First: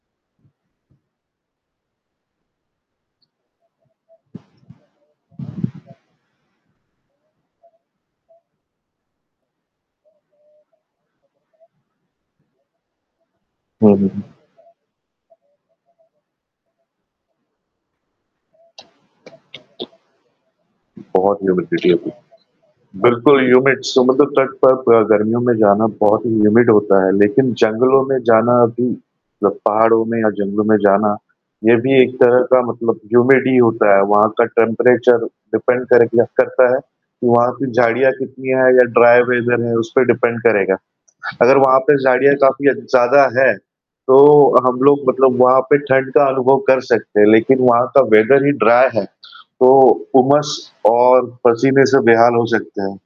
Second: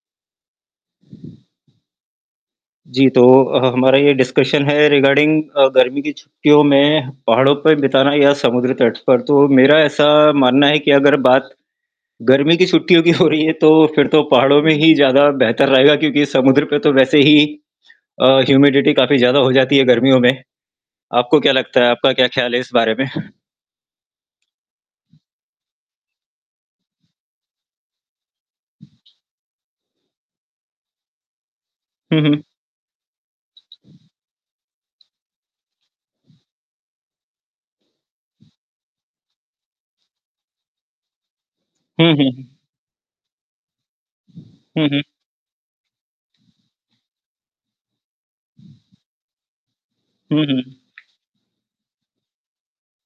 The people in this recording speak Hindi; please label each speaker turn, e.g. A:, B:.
A: जी, तो अ, ह हमारा ये डिस्कशन है रिगार्डिंग अ, गर्मी की छुट्टियों में पहाड़ों पे बिताना या समुद्री तट पर, तो मेरा ऐसा मानना है कि अगर बात गर्मी की छुट्टियों की हो रही है तो
B: हुँ,
A: फिर
B: हुँ,
A: तो
B: हुँ।
A: पहाड़ों में ही ज़्यादा बेहतर रहेगा, क्योंकि समुद्र पे तो वैसे ही अ, ह्यूमिडिटी काफ़ी ज़्यादा हो जाती है गर्मियों में। आपको
B: बहुत
A: क्या लगता है?
B: ह्यूमिडिटी
A: आपका
B: होगी,
A: क्या ख़याल है इस बारे में?
B: बिल्कुल ह्यूमिड समुद्र तट पर अ, गर्मियों में जाना बहुत ही ह्यूमिड होता है, लेकिन जंगलों में जाना भी जब पहाड़ों में या जंगलों में जाना, ये भी एक
A: हुँ,
B: तरह
A: हुँ।
B: का मतलब ह्यूमिड ही होता है। वहाँ का टेंपरेचर डिपेंड कर किया करता है कि, वहाँ पे झाड़ियाँ कितनी है या ड्राई वेदर है उसपे डिपेंड करेगा। अगर वहाँ पे
A: हुँ, हुँ,
B: झाड़ियाँ
A: हुँ।
B: काफ़ी ज़्यादा हैं, तो हम
A: हुँ,
B: लोग
A: हुँ।
B: मतलब वहाँ पे ठंड का अनुभव कर सकते हैं, लेकिन वहाँ का वेदर ही ड्राई है तो
A: हुँ, हुँ,
B: उमस
A: हुँ।
B: और पसीने से बेहाल हो सकते हैं।